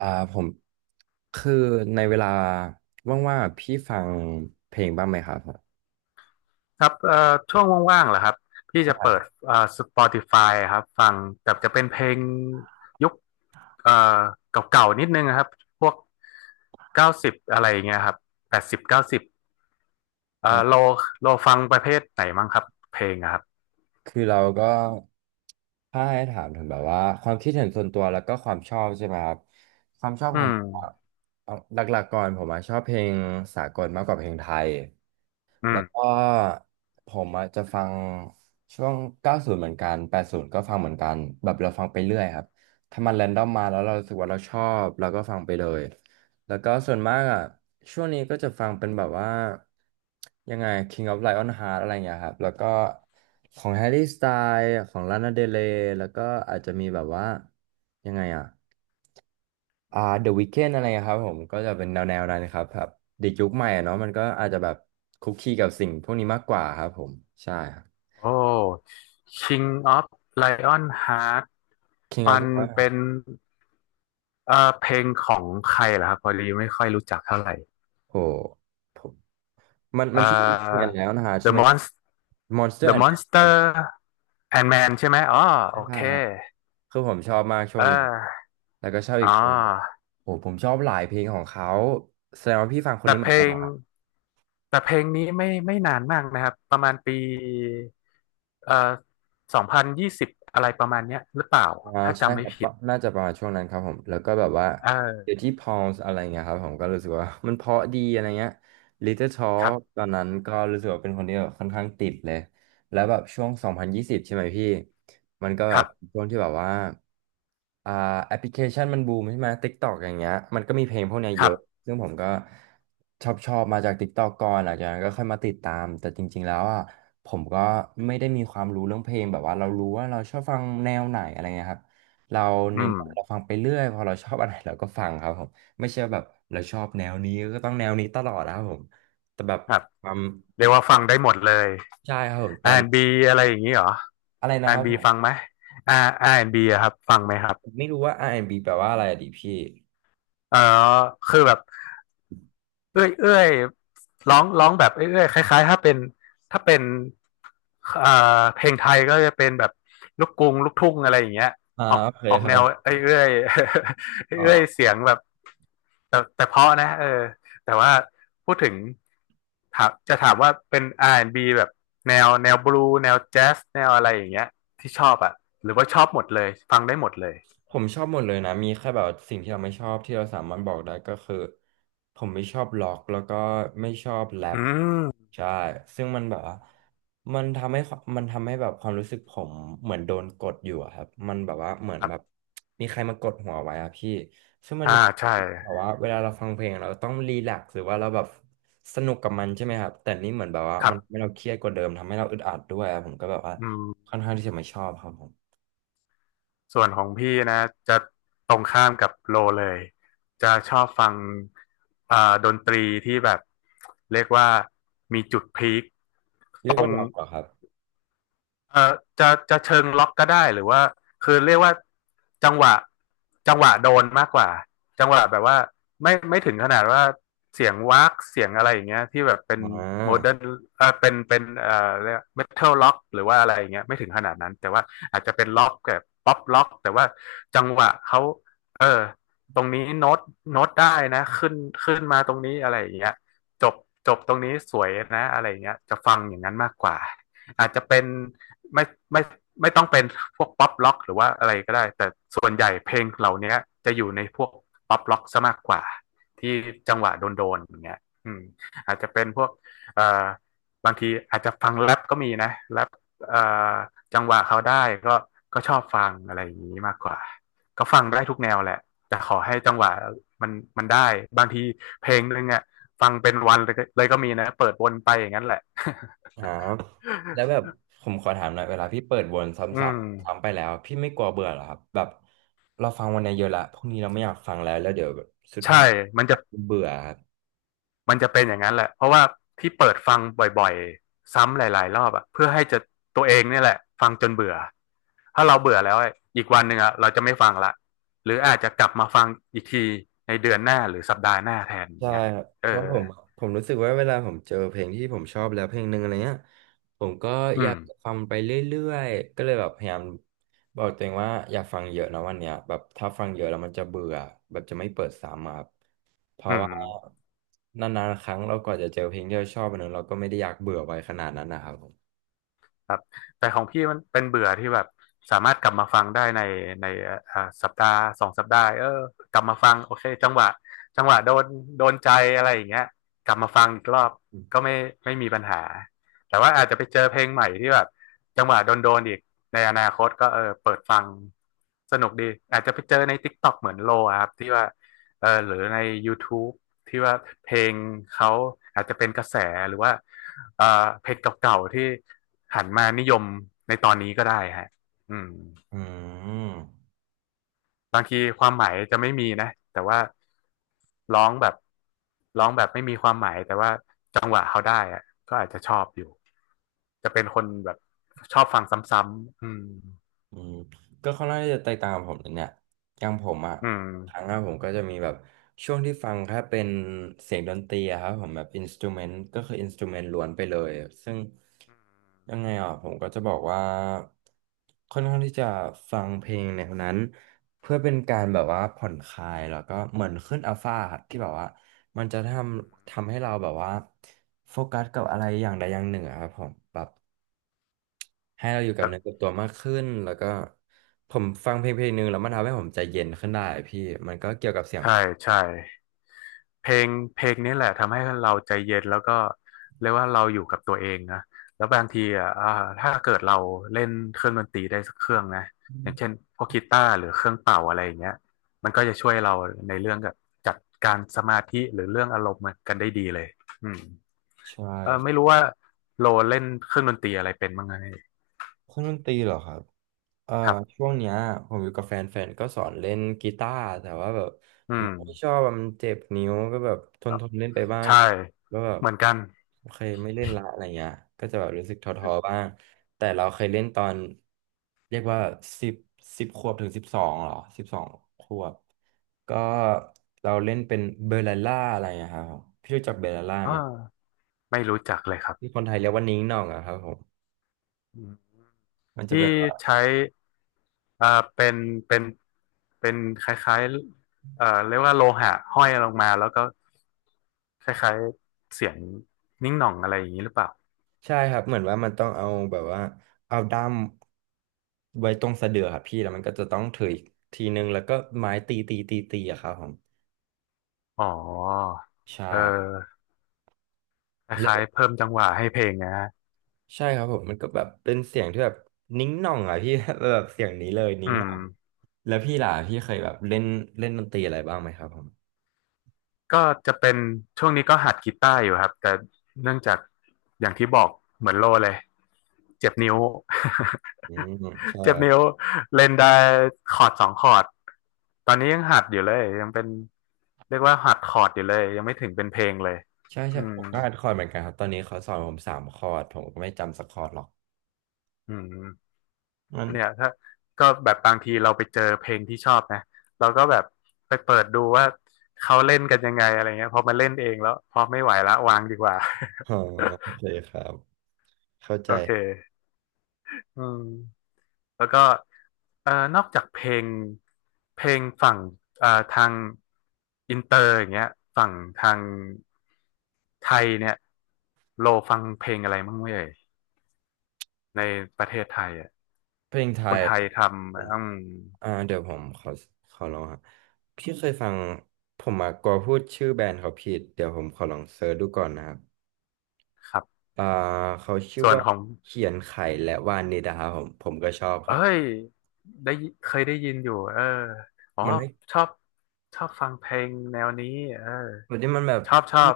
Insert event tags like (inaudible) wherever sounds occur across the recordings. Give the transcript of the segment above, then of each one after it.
อ่าผมคือในเวลาว่างๆอะพี่ฟังเพลงบ้างไหมครับผมครับช่วงว่างๆเหรอครับพี่จะเปิดSpotify ครับฟังแต่จะเป็นเพลงยุคเอ่อเก่าๆ นิดนึงนะครับพวกเก้าสิบอะไรอย่างเงี้ยครับแปดสิบเก้าสิบเอ่อโลอ่าโลฟังประเภทไหนมั้งครับเพลงอะครับคือเราก็ถ้าให้ถามถึงแบบว่าความคิดเห็นส่วนตัวแล้วก็ความชอบใช่ไหมครับความชอบอืของผมอะมเอาหลักๆก่อนผมอะชอบเพลงสากลมากกว่าเพลงไทยอืแล้วก็มผมอะจะฟังช่วง90เหมือนกัน80ก็ฟังเหมือนกันแบบเราฟังไปเรื่อยครับถ้ามันแรนดอมมาแล้วเรารู้สึกว่าเราชอบเราก็ฟังไปเลย แล้วก็ส่วนมากอ่ะช่วงนี้ก็จะฟังเป็นแบบว่ายังไง King of Lion Heart อะไรอย่างเงี้ยครับแล้วก็ของ Harry Styles ของ Lana Del Rey แล้วก็อาจจะมีแบบว่ายังไงอ่ะThe Weeknd อะไรอะครับผมก็จะเป็นแนวนั้นครับแบบเด็กยุคใหม่อะเนาะมันก็อาจจะแบบคุกคีกับสิ่งพวกนี้มากกว่าครับผมใช่ครับ โอ้ King of Lion Heart King มัน of เป็ Lion นเพลงของใครเหรอครับพอดีไม่ค่อยรู้จักเท่าไหร่โหผมมันเอ่มัอ นชื่อเปลี่ยนแล้วนะฮะใช่ The ไหมครับ Monster Monster The and Men ครับ Monster Ant-Man ใช่ไหมอ๋อใช่โอเคครับ คือผมชอบมากช่เวงนี้ ออแล้วก็ชอบอ๋อีกอเพลงหนึ่งโอ้ผมชอบหลายเพลงของเขาแสดงว่าพี่ฟังคนแต่นี้เหเพมือลนกันเหงรอ แต่เพลงนี้ไม่นานมากนะครับ ประมาณปีเอ่อสองพันยี่สิบอะไรประมาณเนี้ยหรือเปล่า อ่าถ้าใช่จำไม่ครับผิดปะน่าจะประมาณช่วงนั้นครับผมแล้วก็แบบว่าเออเดี๋ยวที่พอลส์อะไรเงี้ยครับผมก็รู้สึกว่า (laughs) มันเพราะดีอะไรเงี้ย Little ครั Talk บตอนนั้นก็รู้สึกว่าเป็นคนที่แบบค่อนข้างติดเลยแล้วแบบช่วง2020ใช่ไหมพี่มันก็คแบรับบช่วงที่แบบว่าอ่าแอปพลิเคชันมันบูมใช่ไหม TikTok อย่างเงี้ยมันก็มีเพลงพวกเนี้ยคเยรัอะบซึ่งผมก็ชอบมาจาก TikTok ก่อนหลังจากนั้นก็ค่อยมาติดตามแต่จริงๆแล้วอ่ะ ผมก็ไม่ได้มีความรู้เรื่องเพลงแบบว่าเรารู้ว่าเราชอบฟังแนวไหนอะไรเงี้ยครับเราอืเน้นมเราฟังไปเรื่อยพอเราชอบอะไรเราก็ฟังครับผมไม่ใช่แบบเราชอบแนวนี้ก็ต้องแนวนี้ตลอดนะครับผมแต่แบบครับ ความเรียกว่าฟังได้หมดเลย ใช่ครับผมแต่ R&B อนด์บีอะไรอย่างนี้เหรอ อะไรนะครับ R&B ผมฟังไหม R&B อนด์บีอะครับฟังไหมครับผมไม่รู้ว่า R&B แอนด์บีแปลว่าอะไรอะดิพี่เออคือแบบ เอ้ยร้องแบบเอ้ยเอยคล้ายๆถ้าเป็นเพลงไทยก็จะเป็นแบบลูกกรุงลูกทุ่งอะไรอย่างเงี้ยอ่าออกโอเคออกคแนรับวเอ้ยเอ้ย (laughs) เอยอ๋เอ้ยอ เสียงแบบแต่เพราะนะเออแต่ว่าพูดถึงถามว่าเป็นอาร์แอนด์บ b แบบแนวบลูแนวแจ๊สแนวอะไรอย่างเงี้ยที่ชอบอ่ะหรือว่าชอบหมดเลยฟังได้หมดเลยผมชอบหมดเลยนะมีแค่แบบสิ่งที่เราไม่ชอบที่เราสามารถบอกได้ก็คือผมไม่ชอบล็อกแล้วก็ไม่ชอบแรอืปมใช่ซึ่งมันแบบว่ามันทำให้แบบความรู้สึกผมเหมือนโดนกดอยู่อะครับมันแบบว่าเหมือคนรัแบบบมีใครมากดหัวไว้อะพี่ซึ่งมันอ่าใช่แบบว่าเวลาเราฟังเพลงเราต้องรีแลกซ์หรือว่าเราแบบสนุกกับมันใช่ไหมครับแต่นี่เหมือนแบบว่าครัมันทำให้บเราเครียดกว่าเดิมทำให้เราอึดอัดด้วยอะผมก็แบบว่าอืค่อนม ข้างที่จะไม่ชอบครับผมส่วนของพี่นะจะตรงข้ามกับโลเลยจะชอบฟังอ่าดนตรีที่แบบเรียกว่ามีจุดพีค เรียกว่าล็อกเหรอครับเอ่อจะเชิงล็อกก็ได้หรือว่าคือเรียกว่าจังหวะจังหวะโดนมากกว่าจังหวะแบบว่าไม่ถึงขนาดว่าเสียงวากเสียงอะไรอย่างเงี้ยที่แบบเป็นอ่โมเดิร์นา เออเป็นเรียกเมทัลล็อกหรือว่าอะไรอย่างเงี้ยไม่ถึงขนาดนั้นแต่ว่าอาจจะเป็นล็อกแบบป๊อปล็อกแต่ว่าจังหวะเขาเออตรงนี้โน้ตได้นะขึ้นมาตรงนี้อะไรอย่างเงี้ยจบจบตรงนี้สวยนะอะไรอย่างเงี้ยจะฟังอย่างนั้นมากกว่าอาจจะเป็น ไม่ไม่ไม่ต้องเป็น (laughs) พวกป๊อปล็อกหรือว่าอะไรก็ได้แต่ส่วนใหญ่เพลงเหล่านี้จะอยู่ในพวกป๊อปล็อกซะมากกว่าที่จังหวะโดนๆอย่างเงี้ยอืมอาจจะเป็นพวกเอ่อบางทีอาจจะฟังแรปก็มีนะแรปเอ่อจังหวะเขาได้ก็ชอบฟังอะไรอย่างนี้มากกว่าก็ฟังได้ทุกแนวแหละแต่ขอให้จังหวะมันมันได้บางทีเพลงนึงอ่ะฟังเป็นวันเลยก็มีนะเปิดวนไปอย่างนั้นแหละ ครับแล้วแบบ (laughs) ผมขอถามหน่อยเวลาพี่เปิดวนซ้ำอืม ๆซ้ำไปแล้วพี่ไม่กลัวเบื่อเหรอครับแบบเราฟังวันนี้เยอะละพรุ่งนี้เราไม่อยากฟังแล้วแล้วเดี๋ยวแบบสุดใช่ท้ายมันจะเบื่อครับมันจะเป็นอย่างนั้นแหละ เพราะว่าที่เปิดฟังบ่อยๆ ซ้ำหลายๆรอบอะเพื่อให้จะตัวเองเนี่ยแหละฟังจนเบื่อ ถ้าเราเบื่อแล้วอะอีกวันหนึ่งอะเราจะไม่ฟังละหรืออาจจะกลับมาฟังอีกทีในเดือนหน้าหรือสัปดาห์หน้าแทนอย่าใช่งเงี้ยครับเอเพราะอผมรู้สึกว่าเวลาผมเจอเพลงที่ผมชอบแล้วเพลงหนึ่งอะไรเงี้ยผมก็อือยามกฟังไปเรื่อยๆก็เลยแบบพยายามบอกตัวเองว่าอย่าฟังเยอะนะวันเนี้ยแบบถ้าฟังเยอะแล้วมันจะเบื่อแบบจะไม่เปิดซ้ำอะครับ เพอืราะว่าม นานๆครั้งเรากว่าจะเจอเพลงที่เราชอบอันนั้นเราก็ไม่ได้อยากเบื่อไปขนาดนั้นนะครับผมครับแต่ของพี่มันเป็นเบื่อที่แบบสามารถกลับมาฟังได้ในอ่าสัปดาห์สองสัปดาห์เออกลับมาฟังโอเคจังหวะโดนใจอะไรอย่างเงี้ยกลับมาฟังอีกรอบก็ไม่มีปัญหาแต่ว่าอาจจะไปเจอเพลงใหม่ที่แบบจังหวะโดนอีกในอนาคตก็เออเปิดฟังสนุกดีอาจจะไปเจอใน TikTok เหมือนโลอะครับที่ว่าเออหรือใน YouTube ที่ว่าเพลงเขาอาจจะเป็นกระแสหรือว่าเออเพลงเก่าๆที่ หันมานิยมในตอนนี้ก็ได้ฮะอืมอืม บางทีความหมายจะไม่มีนะแต่ว่าร้องแบบร้องแบบไม่มีความหมายแต่ว่าจังหวะเขาได้อะก็อาจจะชอบอยู่ จะเป็นคนแบบชอบฟังซ้ำๆอืมอืมก็ค่อนข้างที่จะแตกต่างกับผมเลยเนี่ยอย่างผมอ่ะอืครั้งมแรผมก็จะมีแบบช่วงที่ฟังแค่เป็นเสียงดนตรีอะครับผมแบบอินสตูเมนต์ก็คืออินสตูเมนต์ล้วนไปเลย ซึ่งยังไงอ่ะผมก็จะบอกว่าค่อนข้างที่จะฟังเพลงแนวนั้นเพื่อเป็นการแบบว่าผ่อนคลายแล้วก็เหมือนขึ้นอัลฟาครับที่แบบว่ามันจะทำให้เราแบบว่าโฟกัสกับอะไรอย่างใดอย่างหนึ่งอะครับผมแบบ ให้เราอยู่คกับรัเนื้อกับบตัวมากขึ้นแล้วก็ผมฟังเพลงหนึ่งแล้วมันทำให้ผมใจเย็นขึ้นได้พี่มันก็เกี่ยวกับเสียงใช่ใช่ เพลงเพลงนี้แหละทำให้เราใจเย็นแล้วก็เรียกว่าเราอยู่กับตัวเองนะแล้วบางทีอ่ะถ้าเกิดเราเล่นเครื่องดนตรีได้สักเครื่องนะอย่างเช่นพวกกีตาร์หรือเครื่องเป่าอะไรอย่างเงี้ยมันก็จะช่วยเราในเรื่องกับจัดการสมาธิหรือเรื่องอารมณ์กันได้ดีเลยอืมใช่เออครัไม่บรู้ว่าโลเล่นเครื่องดนตรีอะไรเป็นบ้างไงเครื่องดนตรีเหรอครับ เอ่อครับช่วงเนี้ยผมอยู่กับแฟนก็สอนเล่นกีตาร์แต่ว่าแบบอืผมมไม่ชอบอะมันเจ็บนิ้วก็แบบเอ่อทนเล่นไปบ้างใช่แล้วแบบเหมือนกันโอเคไม่เล่นละอะไรเงี้ยก็จะแบบรู้สึกท้อๆบ้างแต่เราเคยเล่นตอนเรียกว่าสิบสิบขวบถึงสิบสองหรอสิบสองขวบก็เราเล่นเป็นเบลล่าอะไรอะครับผมพี่รู้จักเบลล่าเอไหม่ไม่รู้จักเลยครับที่คนไทยเรียกว่านิ้งหน่องอะครับผมอืมมันจะที่แบบว่า ใช้ อ่าเป็นเป็นเป็นคล้ายๆเรียกว่าโลหะห้อยลงมาแล้วก็คล้ายๆเสียงนิ้งหน่องอะไรอย่างนี้หรือเปล่าใช่ครับเหมือนว่ามันต้องเอาแบบว่าเอาด้ามไว้ตรงสะเดือครับพี่แล้วมันก็จะต้องถืออีกทีนึงแล้วก็ไม้ตีตีอะครับผมอ๋อใช่เออคแล้ล้ายๆวเพิ่มจังหวะให้เพลงนะฮะใช่ครับผมมันก็แบบเป็นเสียงที่แบบนิ้งหน่องอะพี่ (laughs) แบบเสียงนี้เลยอืนิ้งหม น่องแล้วพี่ล่ะพี่เคยแบบเล่นเล่นดนตรีอะไรบ้างไหมครับผมก็จะเป็นช่วงนี้ก็หัดกีตาร์อยู่ครับแต่เนื่องจากอย่างที่บอกเหมือนโลเลยเจ็บนิ้ว อืมใช่ (laughs) เจ็บนิ้วเล่นได้คอร์ดสองคอร์ดตอนนี้ยังหัดอยู่เลยยังเป็นเรียกว่าหัดคอร์ดอยู่เลยยังไม่ถึงเป็นเพลงเลยใช่อืมผมก็อ่คอร์ดเหมือนกันครับตอนนี้เขาสอนผมสามคอร์ดผมก็ไม่จำสักคอร์ดหรอกอืมมันเนี่ยถ้าก็แบบบางทีเราไปเจอเพลงที่ชอบนะเราก็แบบไปเปิดดูว่าเขาเล่นกันยังไงอะไรเงี้ยพอมาเล่นเองแล้วพอไม่ไหวละวางดีกว่า อ๋อโอเคครับเข้า (laughs) ใจโอเค อืมแล้วก็นอกจากเพลงฝั่งทางอินเตอร์อย่างเงี้ยฝั่งทางไทยเนี่ยโลฟังเพลงอะไรบ้างไหมเอ่ยในประเทศไทยอ่ะเพลงไทคยนไทเหรยอ ทำอืมเดี๋ยวผมขอลองฮะพี่เคยฟังผมมากลัวพูดชื่อแบรนด์เขาผิดเดี๋ยวผมขอลองเซิร์ชดูก่อนนะครับครับอ่าเขาชื่อส่วนว่าของเขียนไข่และวานิดาครับผมผมก็ชอบคเอ้รับยได้ยิเคยได้ยินอยู่เอออ๋อมันให้ชอบชอบฟังเพลงแนวนี้เออแบบที่มันแบบชอบ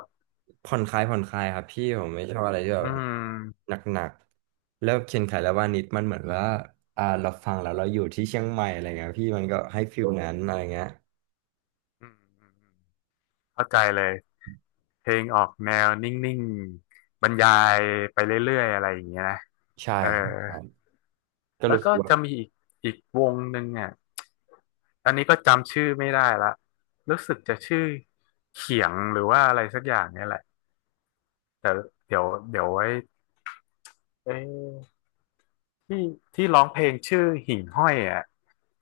ผ่อนคลายครับพี่ผมไม่ชอบอะไรที่แบอืบมหนักๆแล้วเขียนไข่และวานิดมันเหมือนว่าเราฟังแล้วเราอยู่ที่เชียงใหม่อะไรเงี้ยพี่มันก็ให้ฟิลนั้นอะไรเงี้ยอืมอืมอืมเข้าใจเลย เพลงออกแนวนิ่งๆบรรยายไปเรื่อยๆอะไรอย่างเงี้ยนะใช่เออครับครับก็แล้รู้วสึก็กว่าจะมีอีกวงหนึ่งอ่ะอันนี้ก็จำชื่อไม่ได้ละรู้สึกจะชื่อเขียงหรือว่าอะไรสักอย่างเนี่ยแหละแต่เดี๋ยวไว้เอ้ยที่ที่ร้องเพลงชื่อหิ่งห้อยอ่ะ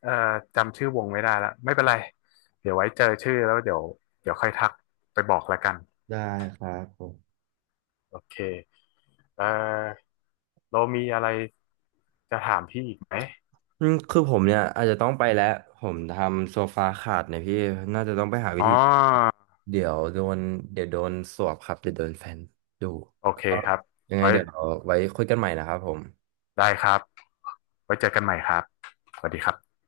เอ่อจำชื่อวงไม่ได้ละไม่เป็นไรเดี๋ยวไว้เจอชื่อแล้วเดี๋ยวค่อยทักไปบอกละกัน ได้ครับผม โอเคเอ่อเรามีอะไร จะถามพี่อีกไหมอืมคือผมเนี่ยอาจจะต้องไปแล้วผมทำโซฟาขาดเนี่ยพี่น่าจะต้องไปหาวิอ๋อธีเดี๋ยวโดนเดี๋ยวโดนสวบครับเดี๋ยวโดนแฟนดูโอเคก็ครับยังไงไว้เดี๋ยวเอาไว้คุยกันใหม่นะครับผมได้ครับไว้เจอกันใหม่ครับสวัสดีครับ